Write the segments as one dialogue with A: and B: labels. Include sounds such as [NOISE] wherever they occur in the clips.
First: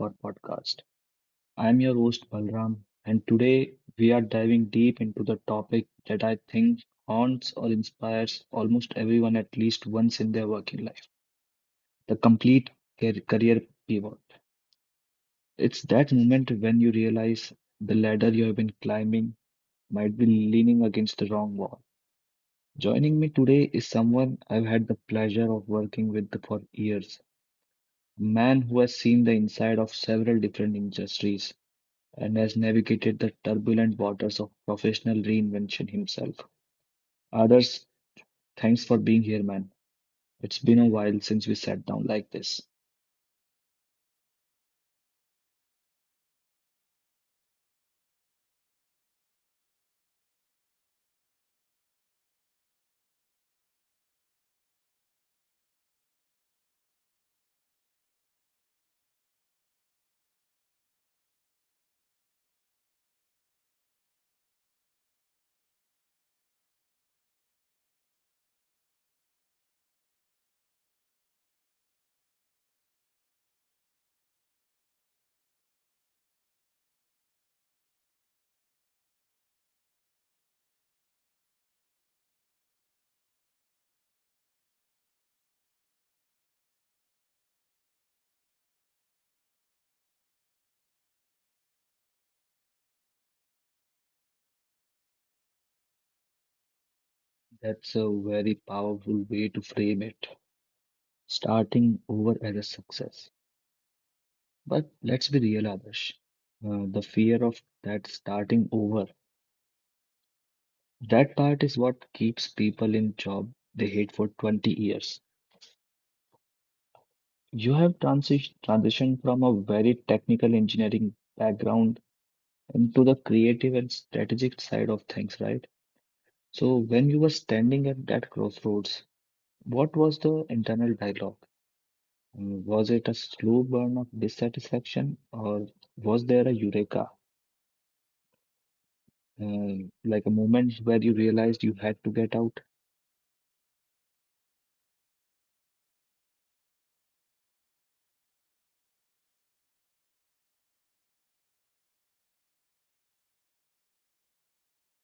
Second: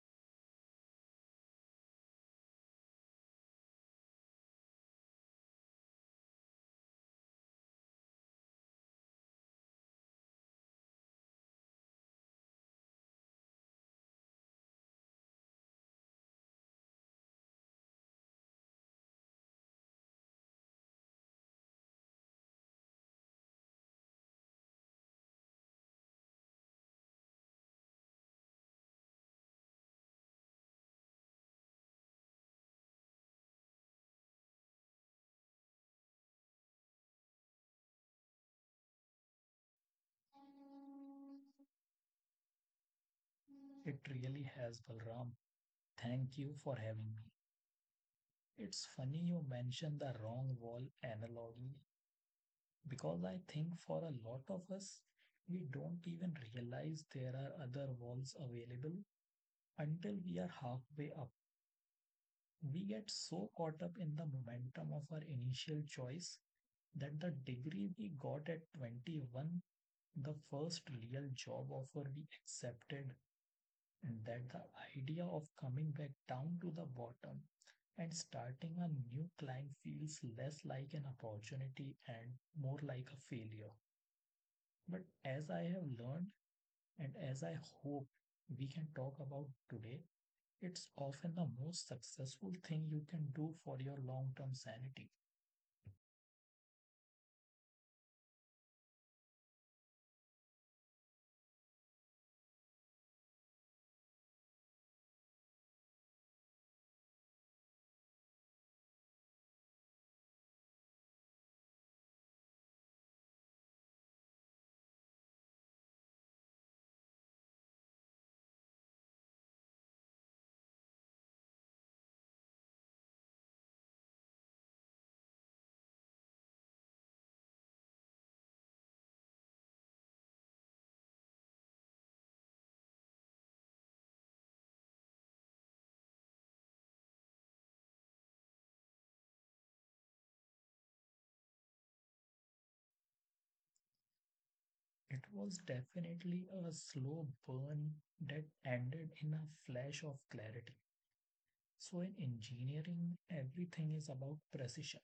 A: our podcast. I am your host Balram, and today we are diving deep into the topic that I think haunts or inspires almost everyone at least once in their working life, the complete career pivot. It's that moment when you realize the ladder you have been climbing might be leaning against the wrong wall. Joining me today is someone I've had the pleasure of working with for years, a man who has seen the inside of several different industries and has navigated the turbulent waters of professional reinvention himself. Others, thanks for being here, man. It's been a while since we sat down like this.
B: It really has, Balram. Thank you for having me. It's funny you mentioned the wrong wall analogy because I think for a lot of us, we don't even realize there are other walls available until we are halfway up. We get so caught up in the momentum of our initial choice that the degree we got at 21, the first real job offer we accepted, that the idea of coming back down to the bottom and starting a new climb feels less like an opportunity and more like a failure. But as I have learned and as I hope we can talk about today, it's often the most successful thing you can do for your long term sanity.
A: That's a very powerful way to frame it. Starting over as a success. But let's be real, Adarsh. The fear of that starting over, that part is what keeps people in job they hate for 20 years. You have transitioned from a very technical engineering background and to the creative and strategic side of things, right? So when you were standing at that crossroads, what was the internal dialogue? Was it a slow burn of dissatisfaction, or was there a eureka, like a moment where you realized you had to get out?
B: It was definitely a slow burn that ended in a flash of clarity. So in engineering, everything is about precision,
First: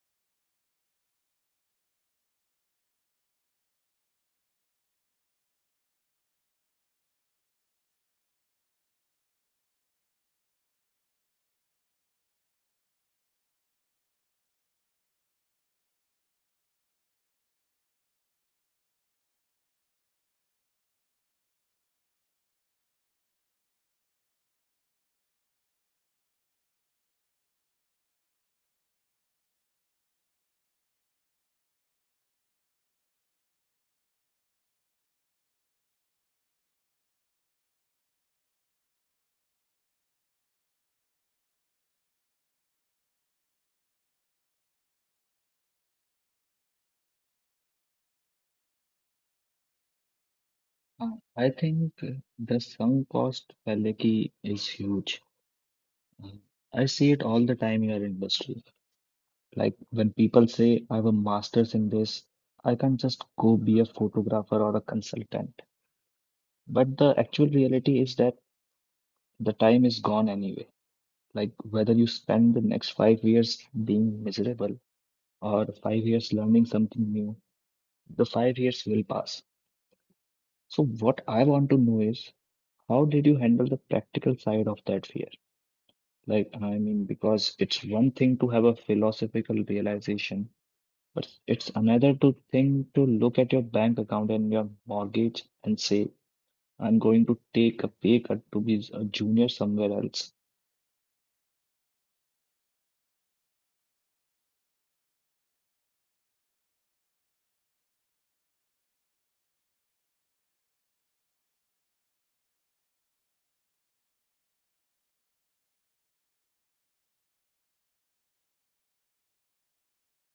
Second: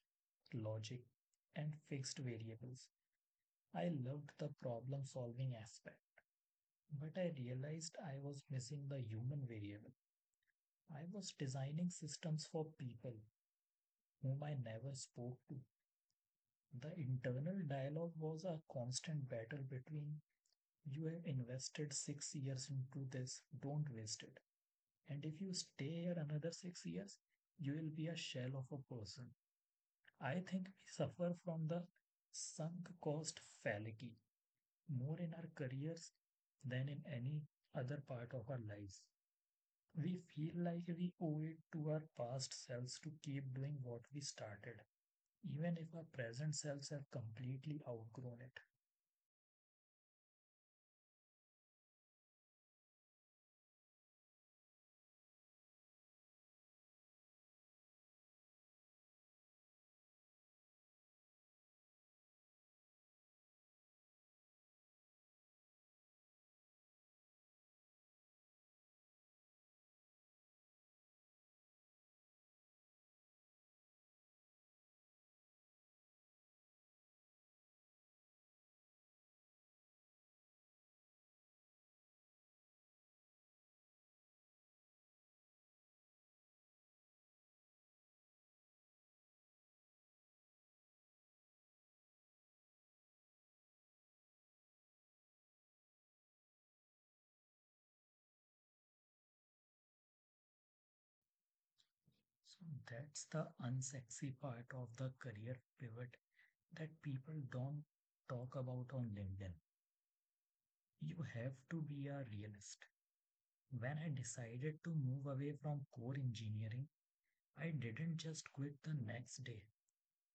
B: logic, and fixed variables. I loved the problem solving aspect, but I realized I was missing the human variable. I was designing systems for people whom I never spoke to. The internal dialogue was a constant battle between you have invested 6 years into this, don't waste it. And if you stay here another 6 years, you will be a shell of a person. I think we suffer from the sunk cost fallacy more in our careers than in any other part of our lives. We feel like we owe it to our past selves to keep doing what we started, even if our present selves have completely outgrown it.
A: I think the sunk cost fallacy is huge. Uh, I see it all the time in our industry. Like when people say, I have a master's in this, I can't just go be a photographer or a consultant. But the actual reality is that the time is gone anyway. Like whether you spend the next 5 years being miserable or 5 years learning something new, the 5 years will pass. So what I want to know is how did you handle the practical side of that fear? Like, I mean, because it's one thing to have a philosophical realization, but it's another to thing to look at your bank account and your mortgage and say, I'm going to take a pay cut to be a junior somewhere else.
B: So that's the unsexy part of the career pivot that people don't talk about on LinkedIn. You have to be a realist. When I decided to move away from core engineering, I didn't just quit the next day.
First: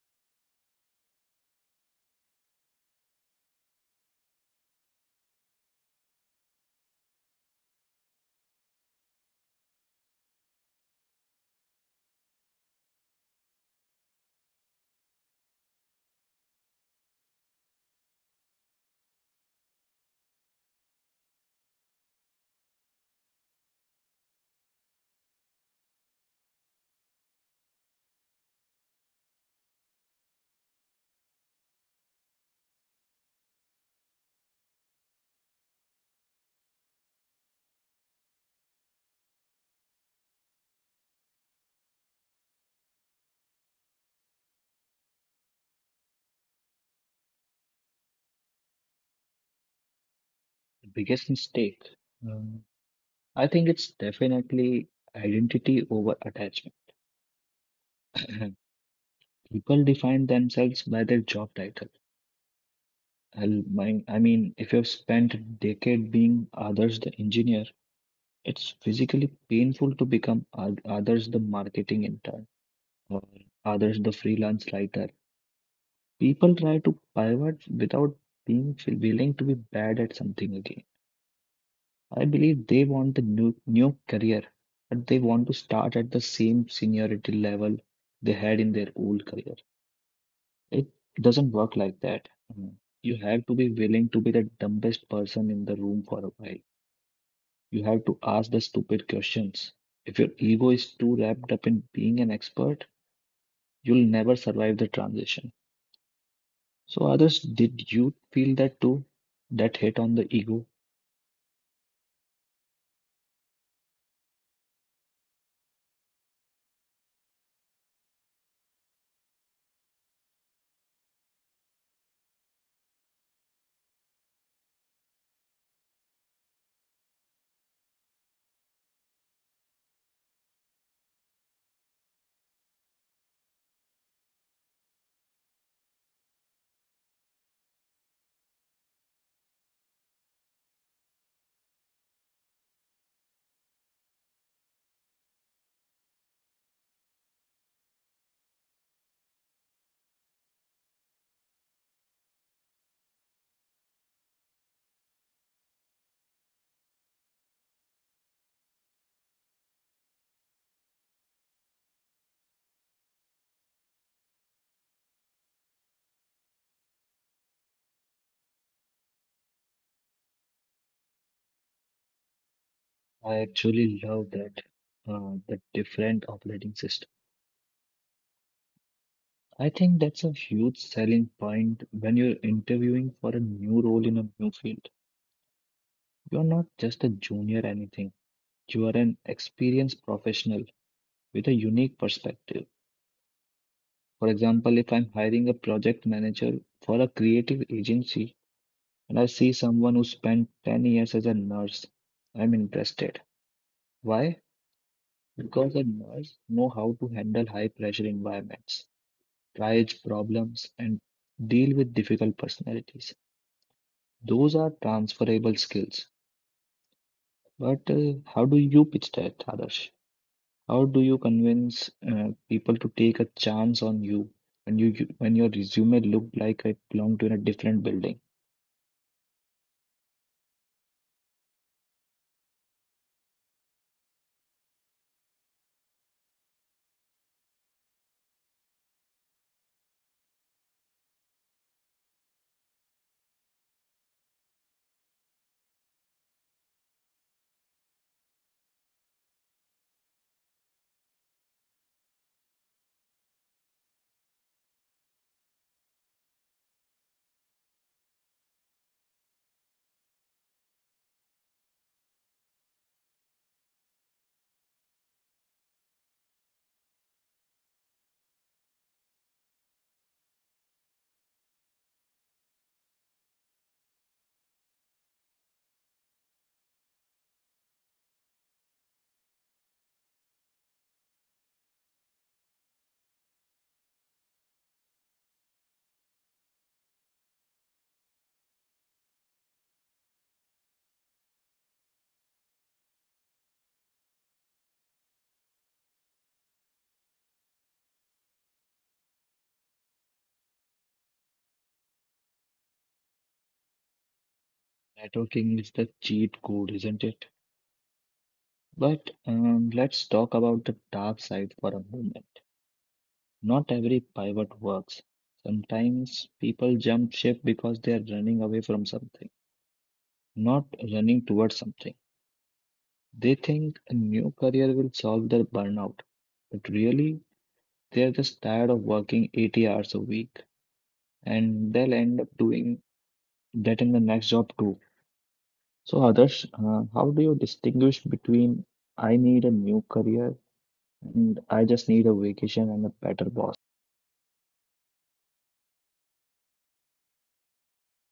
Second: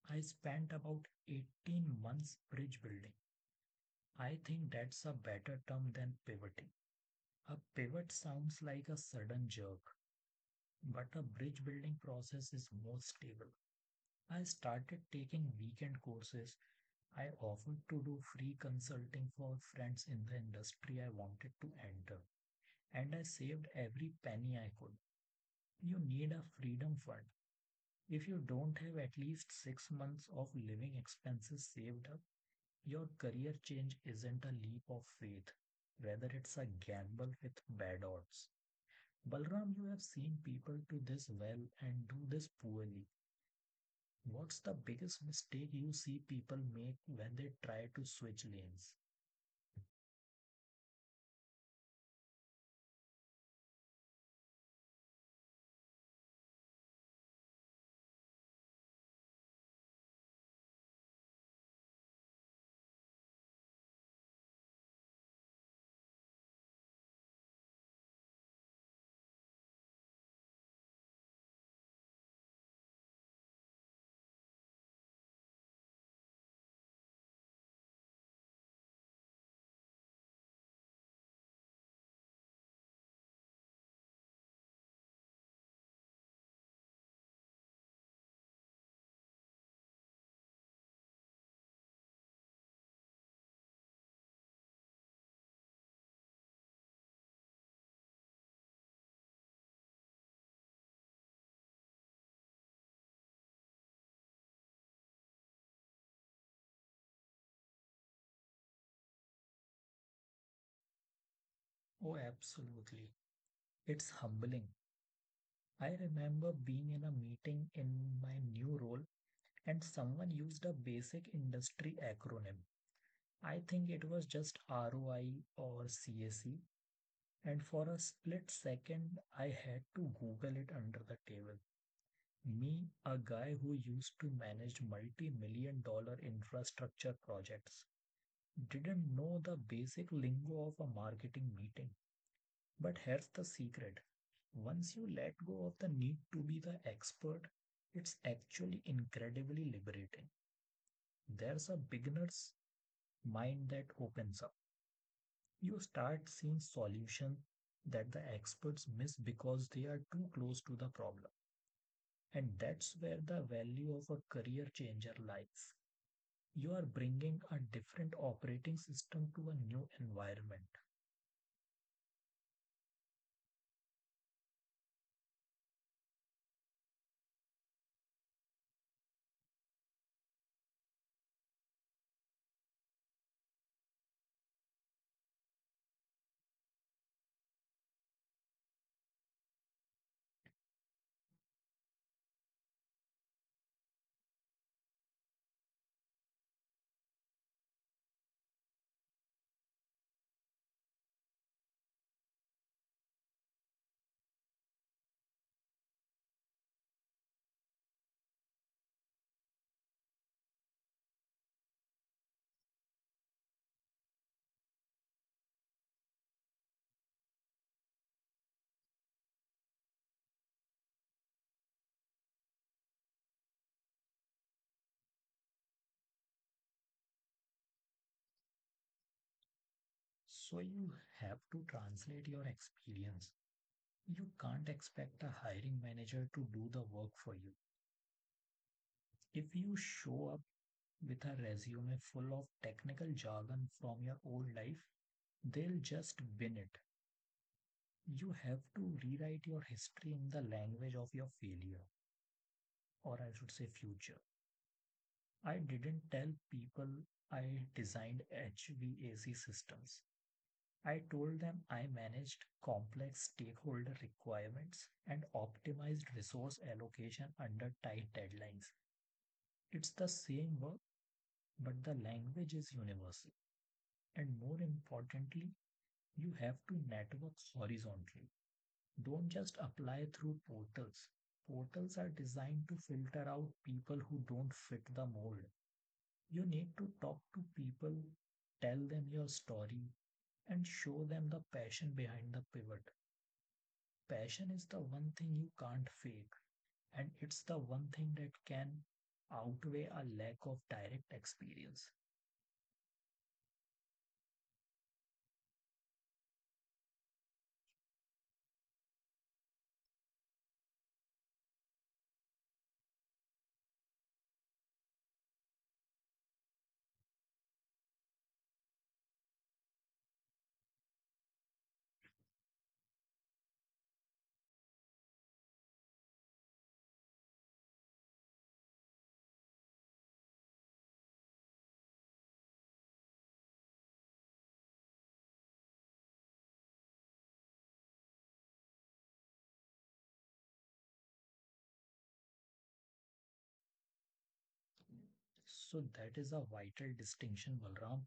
B: I spent about 18 months bridge building. I think that's a better term than pivoting. A pivot sounds like a sudden jerk, but a bridge building process is more stable. I started taking weekend courses. I offered to do free consulting for friends in the industry I wanted to enter, and I saved every penny I could. You need a freedom fund. If you don't have at least 6 months of living expenses saved up, your career change isn't a leap of faith. Rather, it's a gamble with bad odds. Balram, you have seen people do this well and do this poorly. What's the biggest mistake you see people make when they try to switch lanes?
A: The biggest mistake, um, I think it's definitely identity over attachment. [CLEARS THROAT] People define themselves by their job title. I mean, if you've spent a decade being others the engineer, it's physically painful to become others the marketing intern or others the freelance writer. People try to pivot without being willing to be bad at something again. I believe they want the new career, but they want to start at the same seniority level they had in their old career. It doesn't work like that. Mm. You have to be willing to be the dumbest person in the room for a while. You have to ask the stupid questions. If your ego is too wrapped up in being an expert, you'll never survive the transition. So, others, did you feel that too? That hit on the ego?
B: Oh, absolutely. It's humbling. I remember being in a meeting in my new role and someone used a basic industry acronym. I think it was just ROI or CAC. And for a split second, I had to Google it under the table. Me, a guy who used to manage multi million-dollar infrastructure projects, didn't know the basic lingo of a marketing meeting. But here's the secret: once you let go of the need to be the expert, it's actually incredibly liberating. There's a beginner's mind that opens up. You start seeing solutions that the experts miss because they are too close to the problem. And that's where the value of a career changer lies. You are bringing a different operating system to a new environment.
A: I actually love that, the different operating system. I think that's a huge selling point when you're interviewing for a new role in a new field. You're not just a junior anything. You are an experienced professional with a unique perspective. For example, if I'm hiring a project manager for a creative agency and I see someone who spent 10 years as a nurse, I'm interested. Why? Because a nurse know how to handle high pressure environments, triage problems, and deal with difficult personalities. Those are transferable skills. But how do you pitch that, Adarsh? How do you convince people to take a chance on you when when your resume looked like it belonged to a different building?
B: So you have to translate your experience. You can't expect a hiring manager to do the work for you. If you show up with a resume full of technical jargon from your old life, they'll just bin it. You have to rewrite your history in the language of your failure, or I should say future. I didn't tell people I designed HVAC systems. I told them I managed complex stakeholder requirements and optimized resource allocation under tight deadlines. It's the same work, but the language is universal. And more importantly, you have to network horizontally. Don't just apply through portals. Portals are designed to filter out people who don't fit the mold. You need to talk to people, tell them your story, and show them the passion behind the pivot. Passion is the one thing you can't fake, and it's the one thing that can outweigh a lack of direct experience.
A: Networking is the cheat code, isn't it? But let's talk about the dark side for a moment. Not every pivot works. Sometimes people jump ship because they are running away from something, not running towards something. They think a new career will solve their burnout, but really they're just tired of working 80 hours a week and they'll end up doing that in the next job too. So, Adarsh, how do you distinguish between I need a new career and I just need a vacation and a better boss?
B: So, that is a vital distinction, Balram.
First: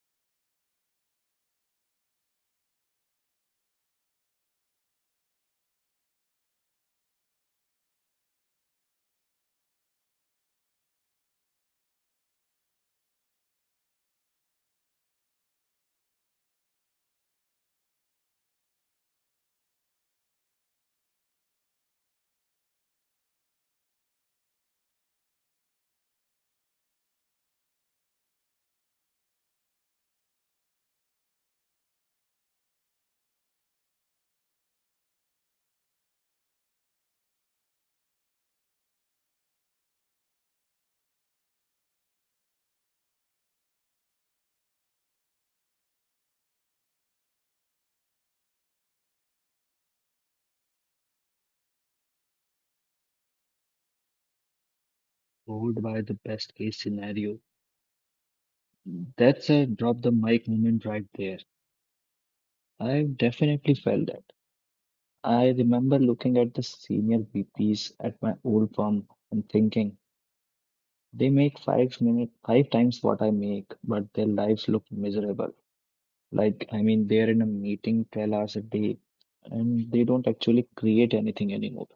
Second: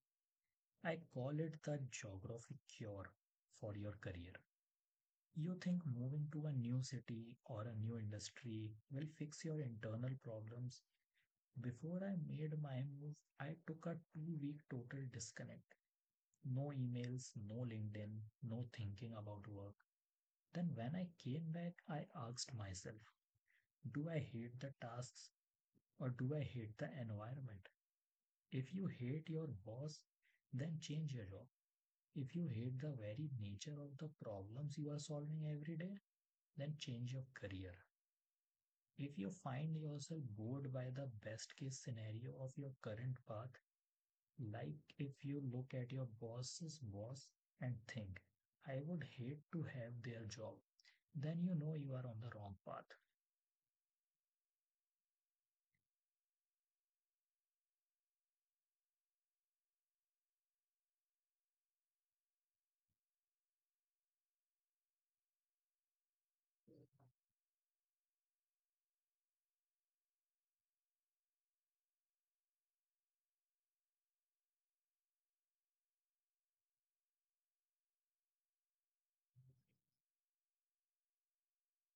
B: I call it the geographic cure for your career. You think moving to a new city or a new industry will fix your internal problems? Before I made my move, I took a 2 week total disconnect. No emails, no LinkedIn, no thinking about work. Then, when I came back, I asked myself, do I hate the tasks or do I hate the environment? If you hate your boss, then change your job. If you hate the very nature of the problems you are solving every day, then change your career. If you find yourself bored by the best case scenario of your current path, like if you look at your boss's boss and think, I would hate to have their job, then you know you are on the wrong path.
A: Followed by the best case scenario. That's a drop the mic moment right there. I've definitely felt that. I remember looking at the senior VPs at my old firm and thinking, they make five times what I make, but their lives look miserable. Like, I mean, they're in a meeting 12 hours a day and they don't actually create anything anymore.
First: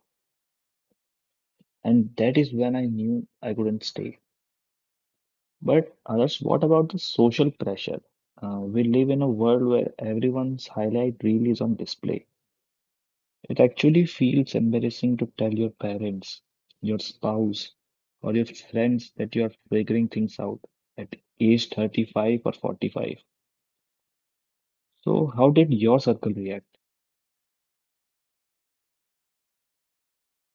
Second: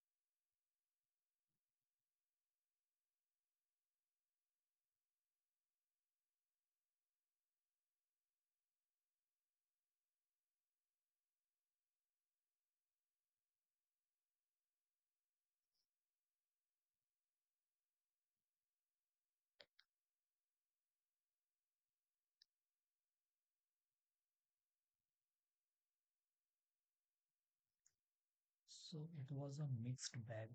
A: And that is when I knew I couldn't stay. But others, what about the social pressure? We live in a world where everyone's highlight reel is on display. It actually feels embarrassing to tell your parents, your spouse, or your friends that you are figuring things out at age 35 or 45. So, how did your circle react?
B: So it was a mixed bag.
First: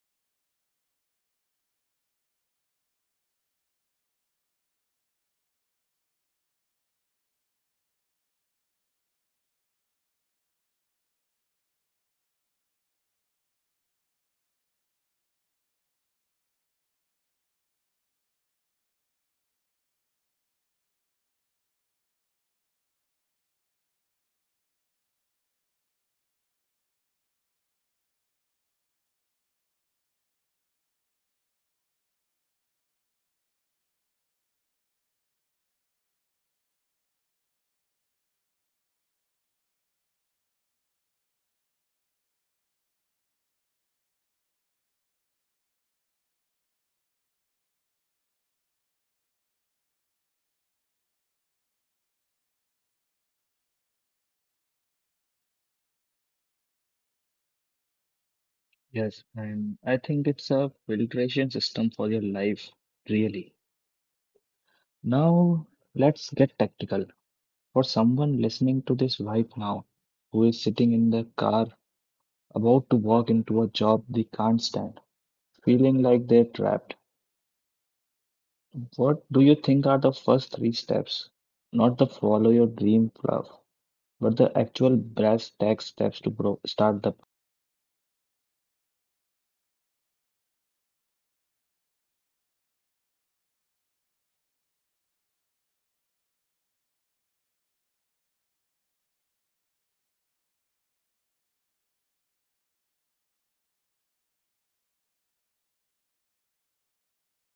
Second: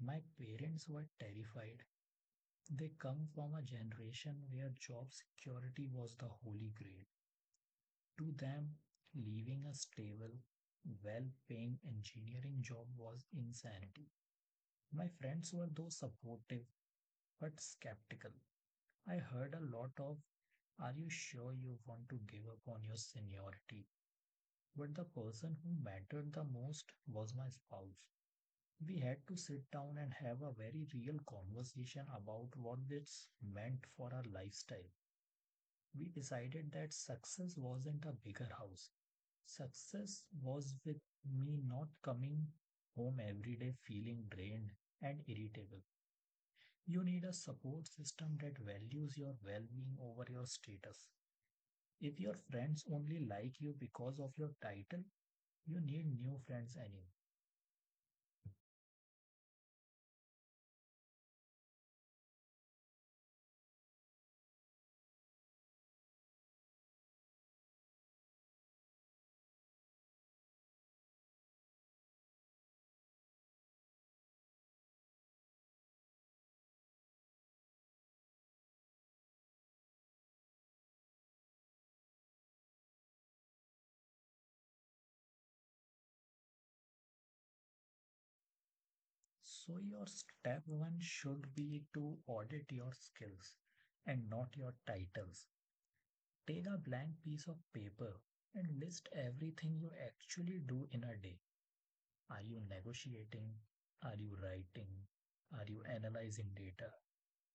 B: My parents were terrified. They come from a generation where job security was the holy grail. To them, leaving a stable, well paying engineering job was insanity. My friends were though supportive but skeptical. I heard a lot of, are you sure you want to give up on your seniority? But the person who mattered the most was my spouse. We had to sit down and have a very real conversation about what this meant for our lifestyle. We decided that success wasn't a bigger house. Success was with me not coming home every day feeling drained and irritable. You need a support system that values your well being over your status. If your friends only like you because of your title, you need new friends anyway.
A: Yes, and I think it's a filtration system for your life, really. Now, let's get tactical. For someone listening to this right now, who is sitting in the car about to walk into a job they can't stand, feeling like they're trapped, what do you think are the first three steps? Not the follow your dream fluff, but the actual brass tack steps to bro start the.
B: So, your step one should be to audit your skills and not your titles. Take a blank piece of paper and list everything you actually do in a day. Are you negotiating? Are you writing? Are you analyzing data?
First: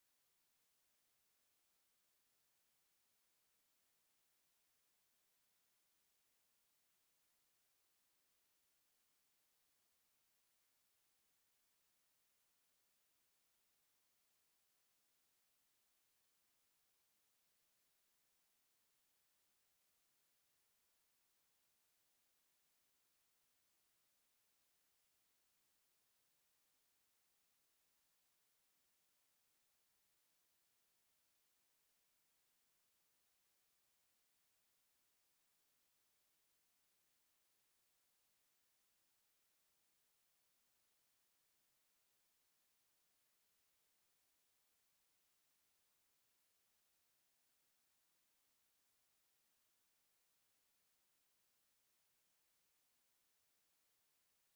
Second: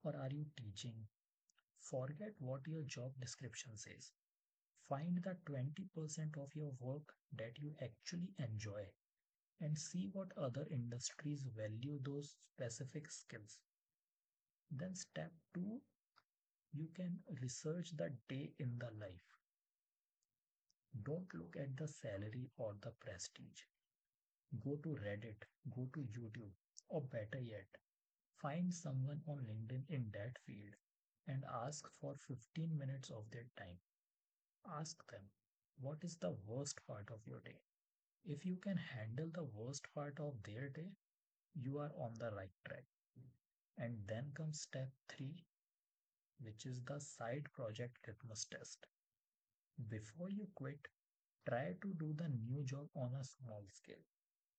B: Or are you teaching? Forget what your job description says. Find the 20% of your work that you actually enjoy and see what other industries value those specific skills. Then, step two, you can research the day in the life. Don't look at the salary or the prestige. Go to Reddit, go to YouTube, or better yet, find someone on LinkedIn in that field and ask for 15 minutes of their time. Ask them, what is the worst part of your day? If you can handle the worst part of their day, you are on the right track. And then comes step three, which is the side project litmus test. Before you quit, try to do the new job on a small scale.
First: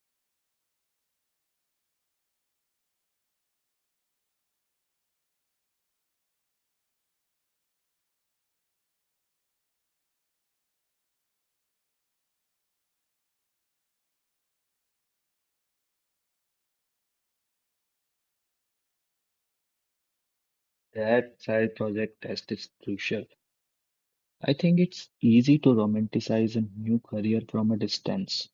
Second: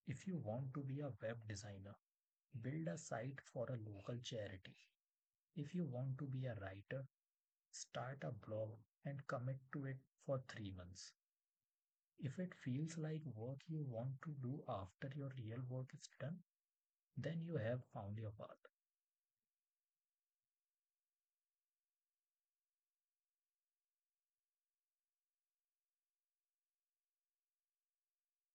B: If you want to be a web designer, build a site for a local charity. If you want to be a writer, start a blog and commit to it for 3 months. If it feels like work you want to do after your real work is done, then you have found your path.
A: That side project test is crucial. I think it's easy to romanticize a new career from a distance.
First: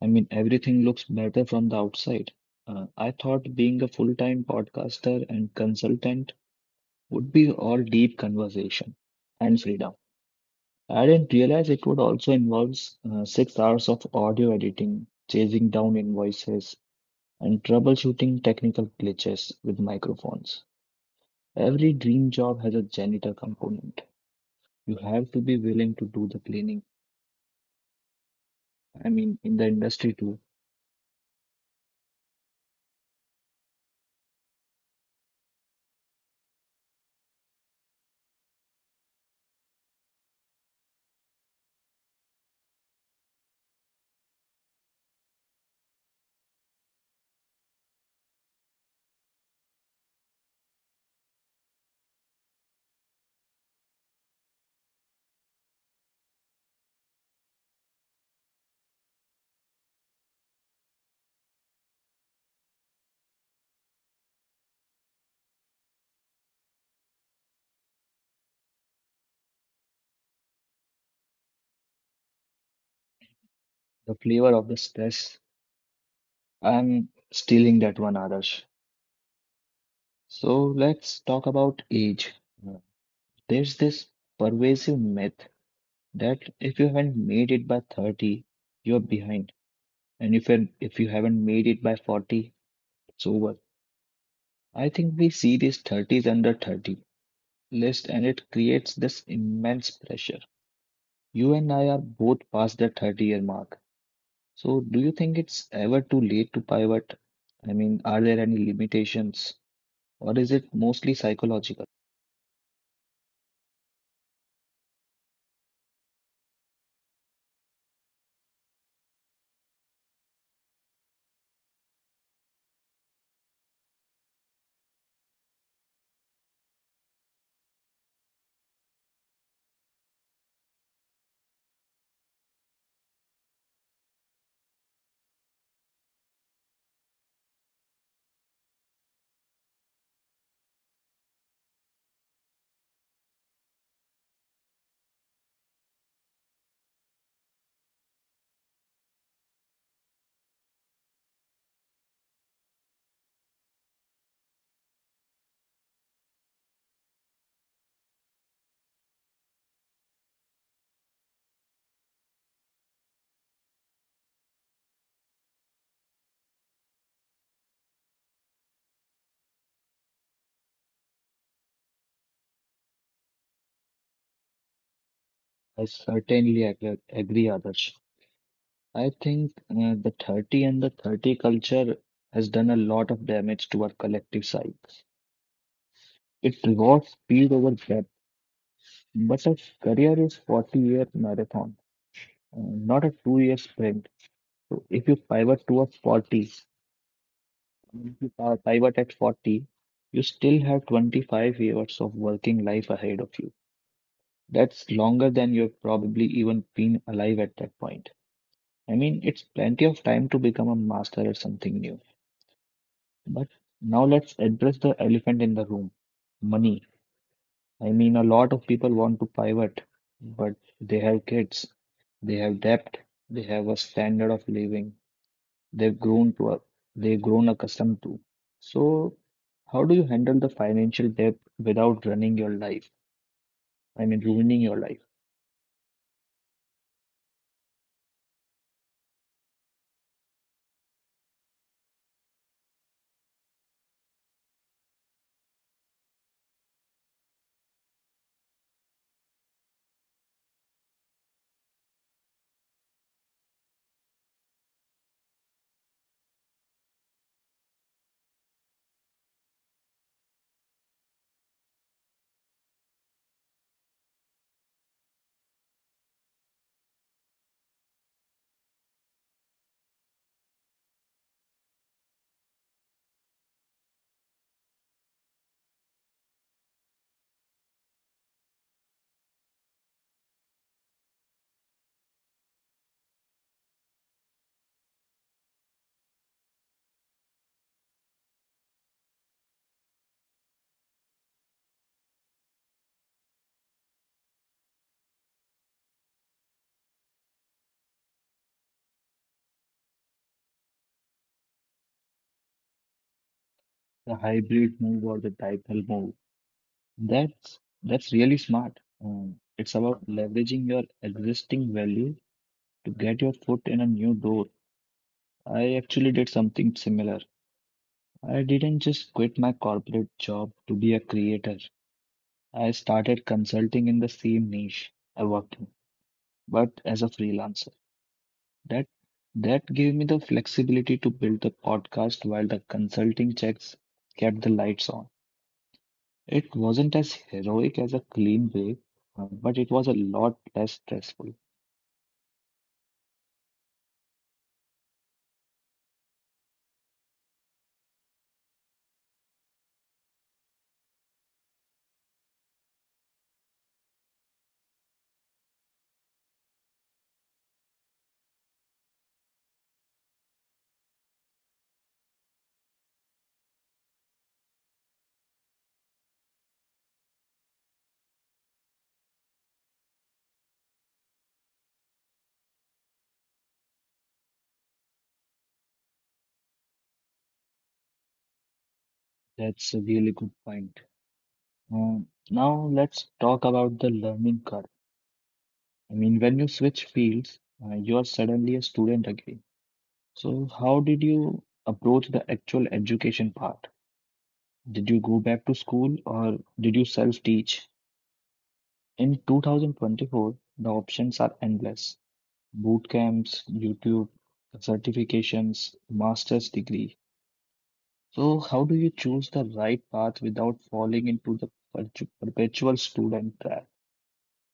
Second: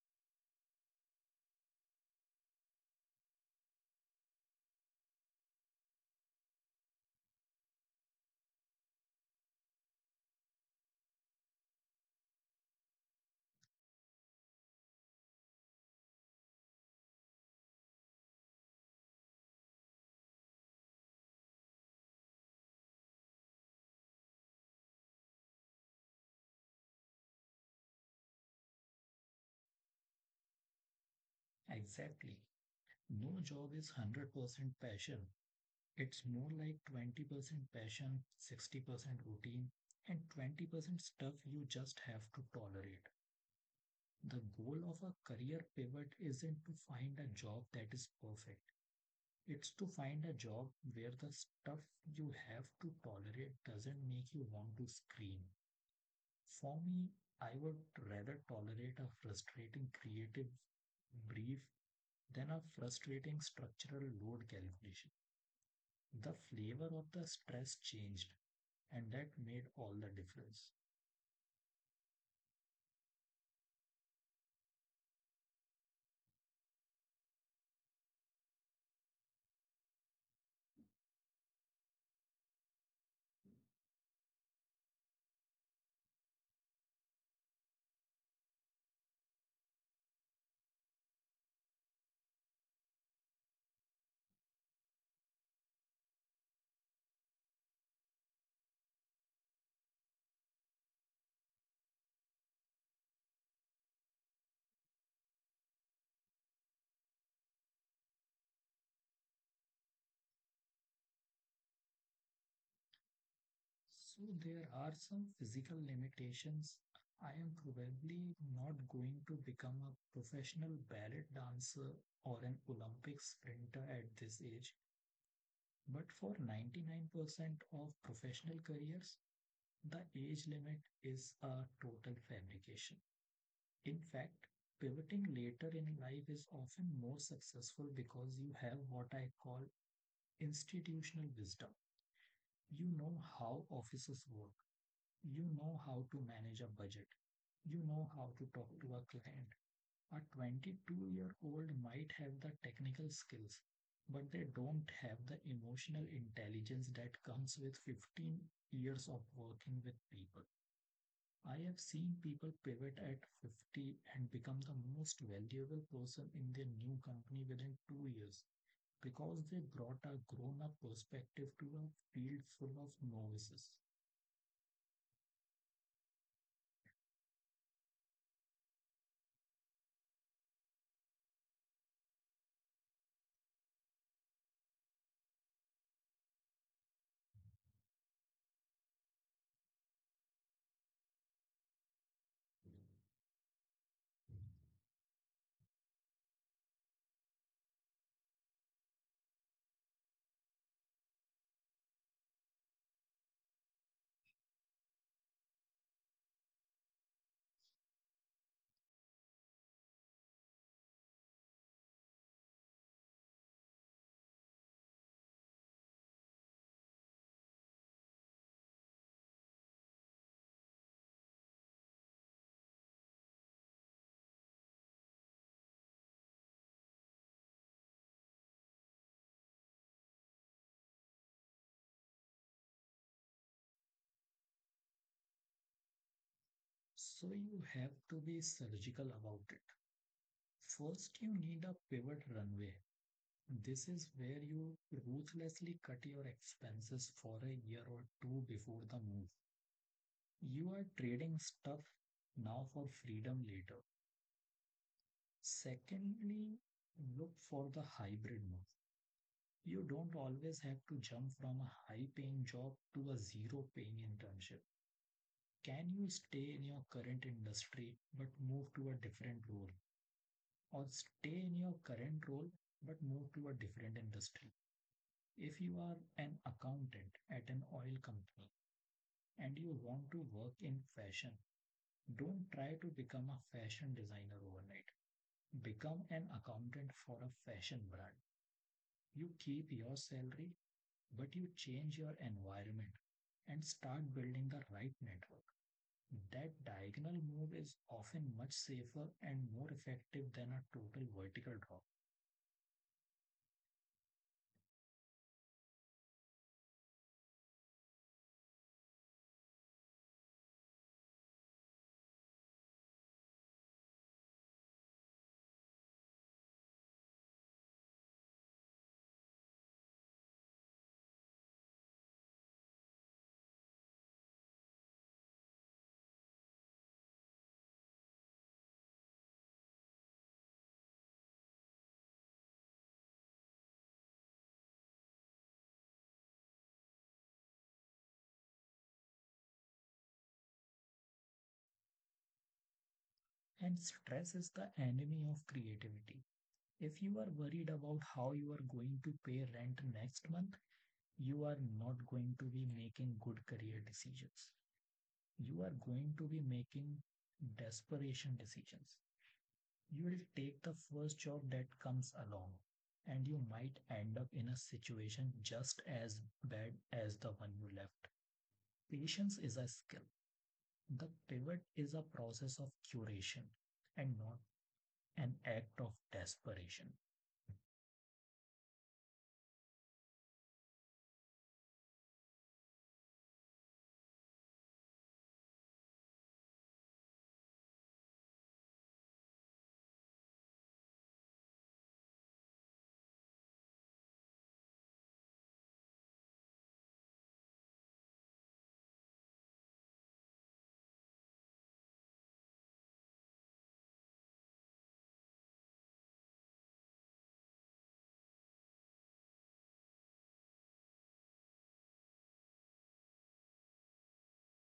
A: I mean, everything looks better from the outside. I thought being a full-time podcaster and consultant would be all deep conversation and freedom. I didn't realize it would also involve 6 hours of audio editing, chasing down invoices, and troubleshooting technical glitches with microphones. Every dream job has a janitor component. You have to be willing to do the cleaning, I mean, in the industry too.
B: Exactly. No job is 100% passion. It's more like 20% passion, 60% routine, and 20% stuff you just have to tolerate. The goal of a career pivot isn't to find a job that is perfect. It's to find a job where the stuff you have to tolerate doesn't make you want to scream. For me, I would rather tolerate a frustrating creative brief then a frustrating structural load calculation. The flavor of the stress changed, and that made all the difference.
A: The flavor of the stress. I'm stealing that one, Adarsh. So let's talk about age. Uh, There's this pervasive myth that if you haven't made it by 30, you're behind. And if you haven't made it by 40, it's over. I think we see this 30s under 30 list and it creates this immense pressure. You and I are both past the 30-year mark. So, do you think it's ever too late to pivot? I mean, are there any limitations, or is it mostly psychological?
B: So there are some physical limitations. I am probably not going to become a professional ballet dancer or an Olympic sprinter at this age. But for 99% of professional careers, the age limit is a total fabrication. In fact, pivoting later in life is often more successful because you have what I call institutional wisdom. You know how offices work, you know how to manage a budget, you know how to talk to a client. A 22-year-old might have the technical skills, but they don't have the emotional intelligence that comes with 15 years of working with people. I have seen people pivot at 50 and become the most valuable person in their new company within 2 years because they brought a grown up perspective to a field full of novices.
A: I certainly agree Adarsh. I think the 30 and the 30 culture has done a lot of damage to our collective psyche. It rewards speed over depth, but a career is 40-year marathon, not a 2 year sprint. So if you pivot towards 40, if I pivot at 40, you still have 25 years of working life ahead of you. That's longer than you've probably even been alive at that point. I mean, it's plenty of time to become a master at something new. But now let's address the elephant in the room, money. I mean, a lot of people want to pivot, but they have kids, they have debt, they have a standard of living they've grown to a, they've grown accustomed to. So, how do you handle the financial debt without running your life? I mean, ruining your life.
B: So you have to be surgical about it. First, you need a pivot runway. This is where you ruthlessly cut your expenses for a year or two before the move. You are trading stuff now for freedom later. Secondly, look for the hybrid move. You don't always have to jump from a high paying job to a zero paying internship. Can you stay in your current industry but move to a different role? Or stay in your current role but move to a different industry? If you are an accountant at an oil company and you want to work in fashion, don't try to become a fashion designer overnight. Become an accountant for a fashion brand. You keep your salary, but you change your environment and start building the right network. That diagonal move is often much safer and more effective than a total vertical drop.
A: The hybrid move or the diagonal move. That's really smart. It's about leveraging your existing value to get your foot in a new door. I actually did something similar. I didn't just quit my corporate job to be a creator. I started consulting in the same niche I worked in, but as a freelancer. That that gave me the flexibility to build the podcast while the consulting checks kept the lights on. It wasn't as heroic as a clean break, but it was a lot less stressful.
B: And stress is the enemy of creativity. If you are worried about how you are going to pay rent next month, you are not going to be making good career decisions. You are going to be making desperation decisions. You will take the first job that comes along, and you might end up in a situation just as bad as the one you left. Patience is a skill. The pivot is a process of curation and not an act of desperation.
A: That's a really good point. Now let's talk about the learning curve. I mean, when you switch fields, you are suddenly a student again. So how did you approach the actual education part? Did you go back to school or did you self-teach? In 2024, the options are endless: boot camps, YouTube, certifications, master's degree. So, how do you choose the right path without falling into the perpetual student trap,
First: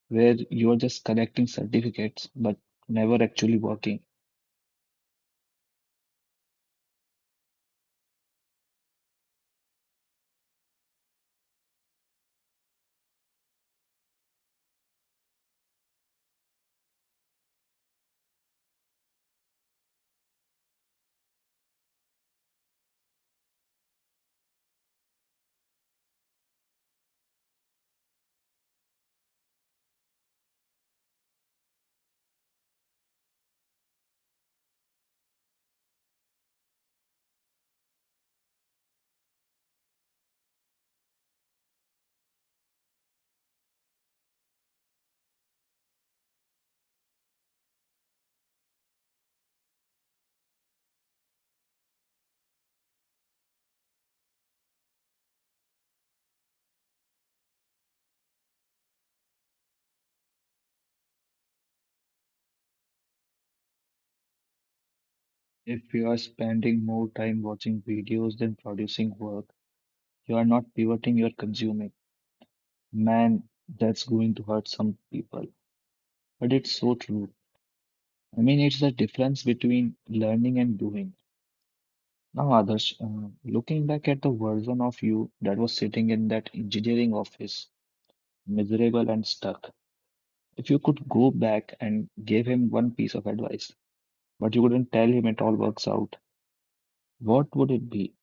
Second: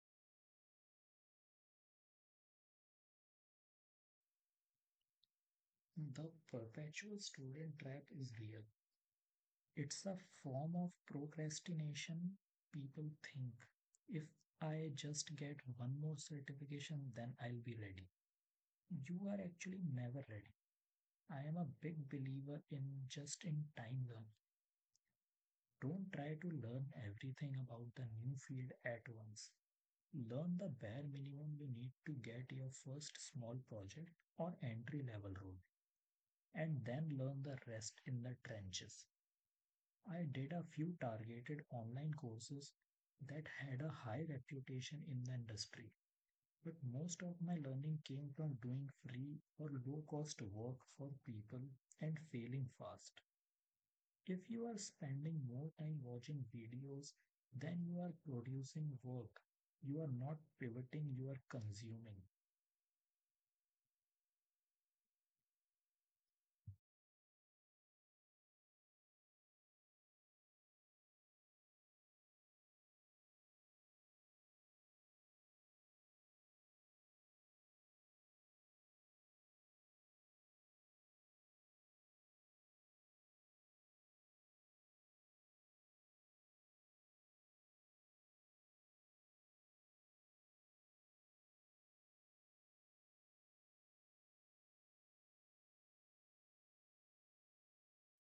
A: where you are just collecting certificates but never actually working?
B: The perpetual student trap is real. It's a form of procrastination. People think, if I just get one more certification, then I'll be ready. You are actually never ready. I am a big believer in just in time learning. Don't try to learn everything about the new field at once. Learn the bare minimum you need to get your first small project or entry level role, and then learn the rest in the trenches. I did a few targeted online courses that had a high reputation in the industry, but most of my learning came from doing free or low cost work for people and failing fast. If you are spending more time watching videos than you are producing work, you are not pivoting, you are consuming.
A: If you are spending more time watching videos than producing work, you are not pivoting, you are consuming. Man, that's going to hurt some people, but it's so true. I mean, it's the difference between learning and doing. Now, others, looking back at the version of you that was sitting in that engineering office, miserable and stuck, if you could go back and give him one piece of advice, but you couldn't tell him it all works out, what would it be?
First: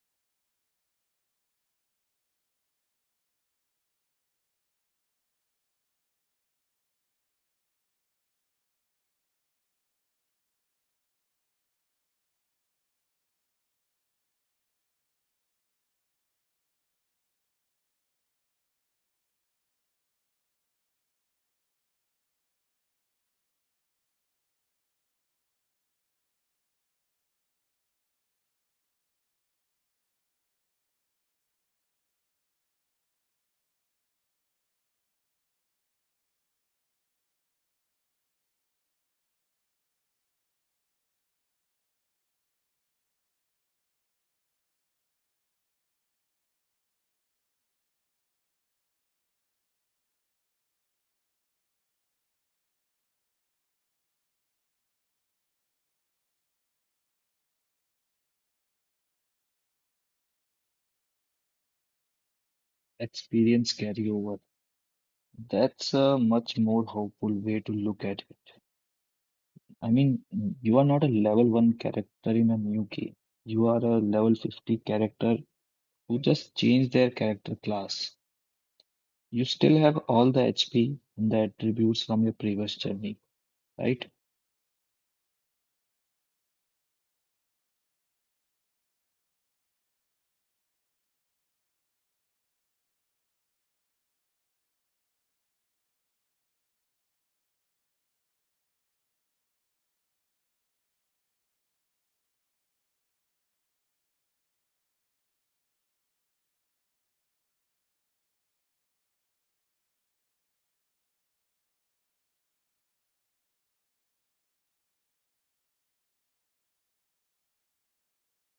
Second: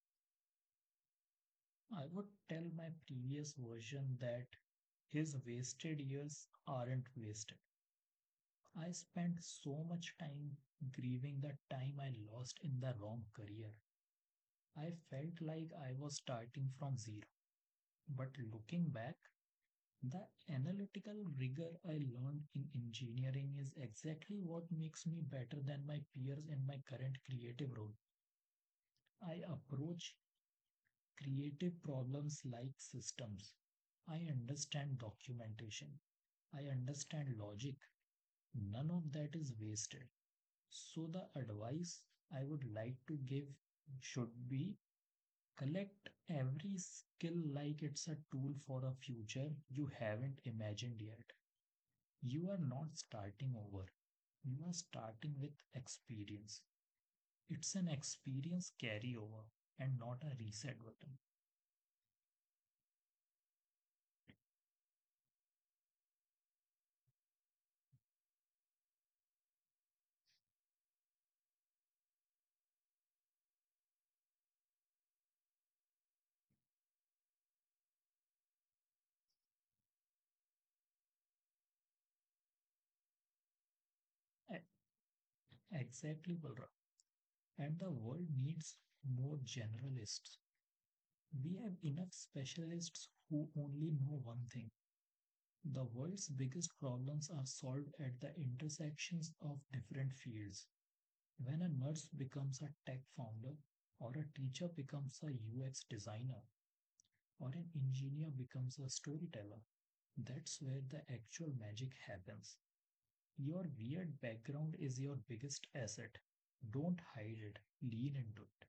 B: I would tell my previous version that his wasted years aren't wasted. I spent so much time grieving the time I lost in the wrong career. I felt like I was starting from zero. But looking back, the analytical rigor I learned in engineering is exactly what makes me better than my peers in my current creative role. I approach creative problems like systems. I understand documentation. I understand logic. None of that is wasted. So, the advice I would like to give should be: collect every skill like it's a tool for a future you haven't imagined yet. You are not starting over. You are starting with experience. It's an experience carryover and not a reset button.
A: Experience carryover. That's a much more hopeful way to look at it. I mean, you are not a level one character in a new game. You are a level 50 character who just changed their character class. You still have all the HP and the attributes from your previous journey, right?
B: Exactly, Balram. And the world needs more generalists. We have enough specialists who only know one thing. The world's biggest problems are solved at the intersections of different fields. When a nurse becomes a tech founder, or a teacher becomes a UX designer, or an engineer becomes a storyteller. That's where the actual magic happens. Your weird background is your biggest asset. Don't hide it, lean into it.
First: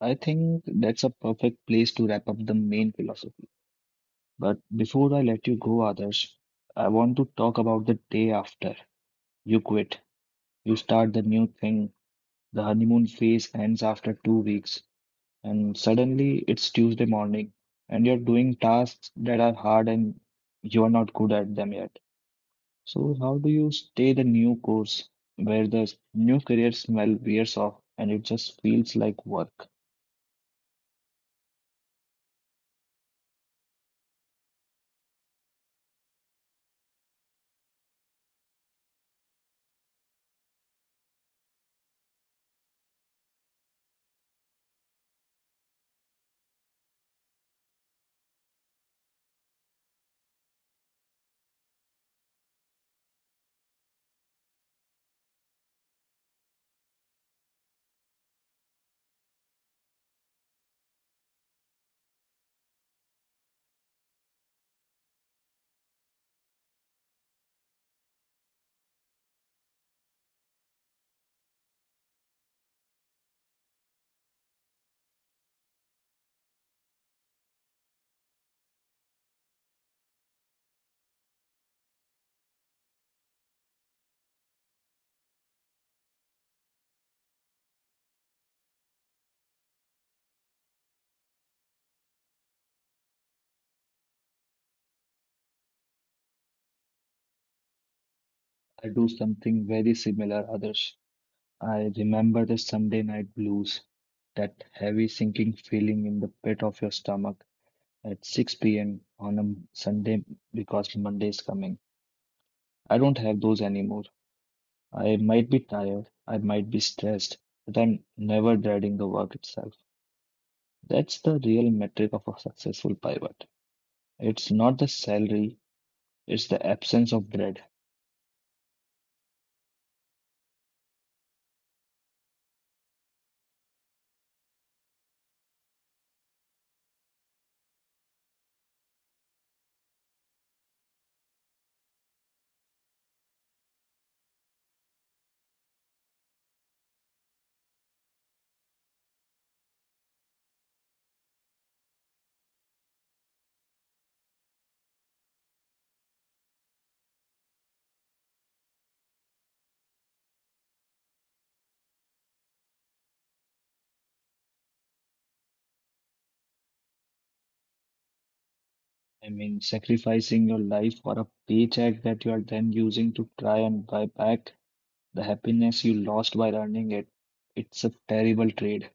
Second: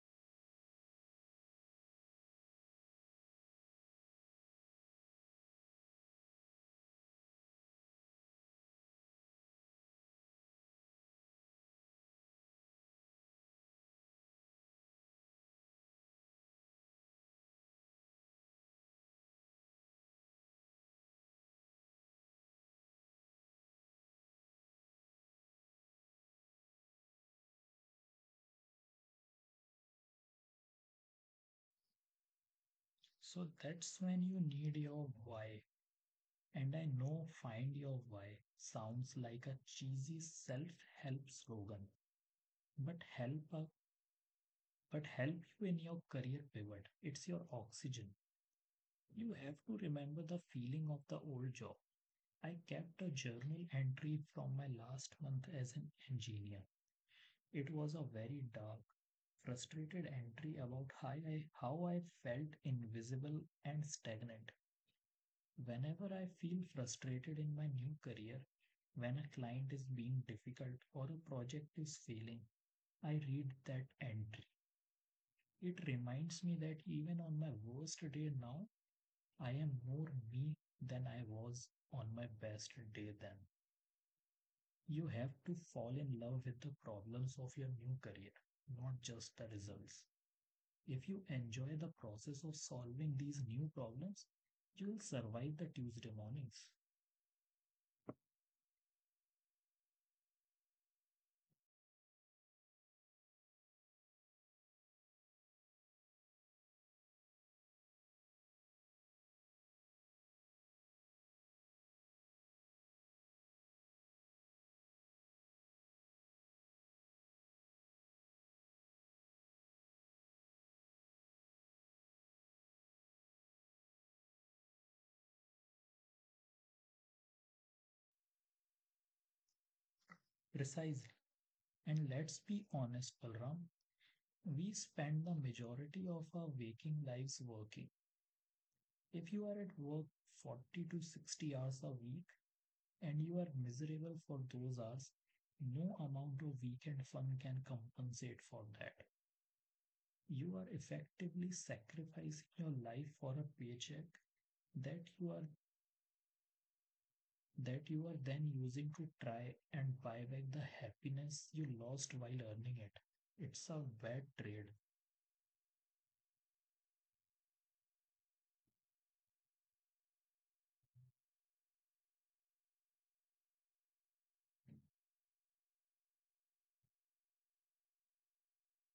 A: I think that's a perfect place to wrap up the main philosophy. But before I let you go, others, I want to talk about the day after you quit. You start the new thing. The honeymoon phase ends after 2 weeks, and suddenly it's Tuesday morning, and you're doing tasks that are hard and you are not good at them yet. So how do you stay the new course where the new career smell wears off and it just feels like work?
B: So that's when you need your why. And I know find your why sounds like a cheesy self-help slogan, but help you in your career pivot. It's your oxygen. You have to remember the feeling of the old job. I kept a journal entry from my last month as an engineer. It was a very dark, frustrated entry about how I felt invisible and stagnant. Whenever I feel frustrated in my new career, when a client is being difficult or a project is failing, I read that entry. It reminds me that even on my worst day now, I am more me than I was on my best day then. You have to fall in love with the problems of your new career, not just the results. If you enjoy the process of solving these new problems, you'll survive the Tuesday mornings.
A: I do something very similar, others. I remember the Sunday night blues, that heavy sinking feeling in the pit of your stomach at 6 p.m. on a Sunday because Monday is coming. I don't have those anymore. I might be tired, I might be stressed, but I'm never dreading the work itself. That's the real metric of a successful pivot. It's not the salary, it's the absence of dread.
B: Precisely. And let's be honest, Balram, we spend the majority of our waking lives working. If you are at work 40 to 60 hours a week and you are miserable for those hours, no amount of weekend fun can compensate for that. You are effectively sacrificing your life for a paycheck that you are that you are then using to try and buy back the happiness you lost while earning it. It's a bad trade.
A: I mean, sacrificing your life for a paycheck that you are then using to try and buy back the happiness you lost by earning it. It's a terrible trade.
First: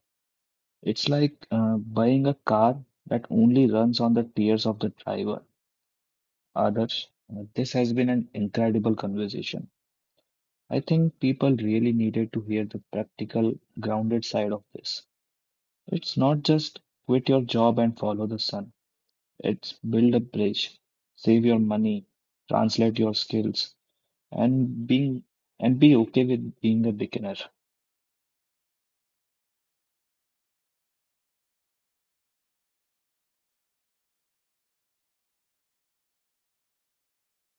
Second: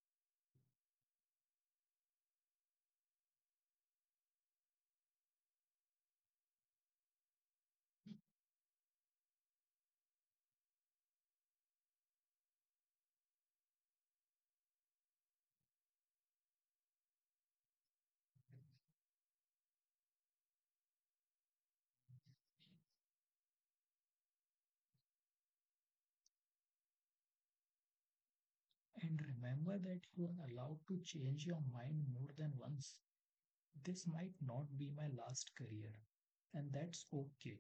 A: It's like buying a car that only runs on the tears of the driver. Others, this has been an incredible conversation. I think people really needed to hear the practical, grounded side of this. It's not just quit your job and follow the sun. It's build a bridge, save your money, translate your skills, and being and be okay with being a beginner.
B: And remember that you are allowed to change your mind more than once. This might not be my last career. And that's okay.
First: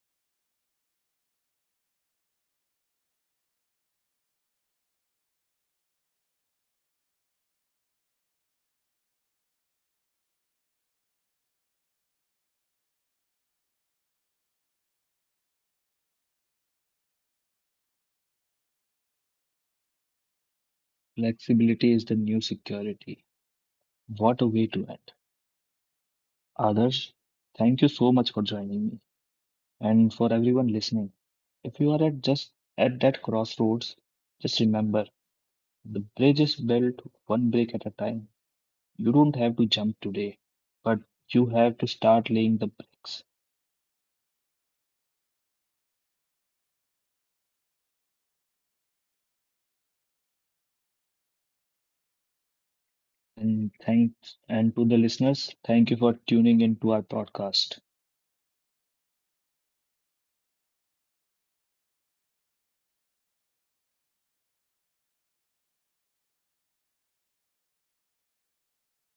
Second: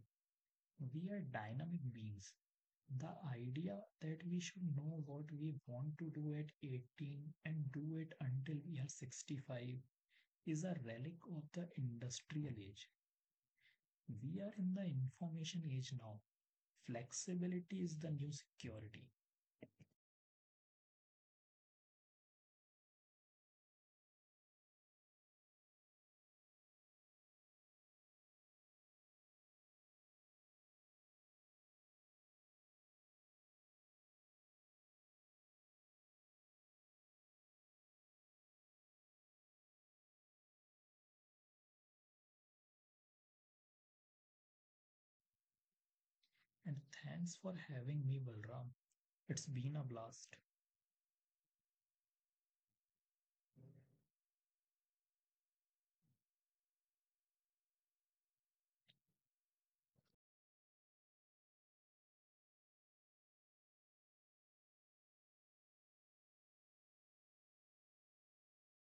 B: We are dynamic beings. The idea that we should know what we want to do at 18 and do it until we are 65 is a relic of the industrial age. We are in the information age now. Flexibility is the new security.
A: Flexibility is the new security. What a way to end. Others, thank you so much for joining me and for everyone listening. If you are at that crossroads, just remember the bridge is built one brick at a time. You don't have to jump today, but you have to start laying the bricks.
B: And thanks for having me, Balram. It's been a blast.
A: And thanks, and to the listeners, thank you for tuning into our podcast.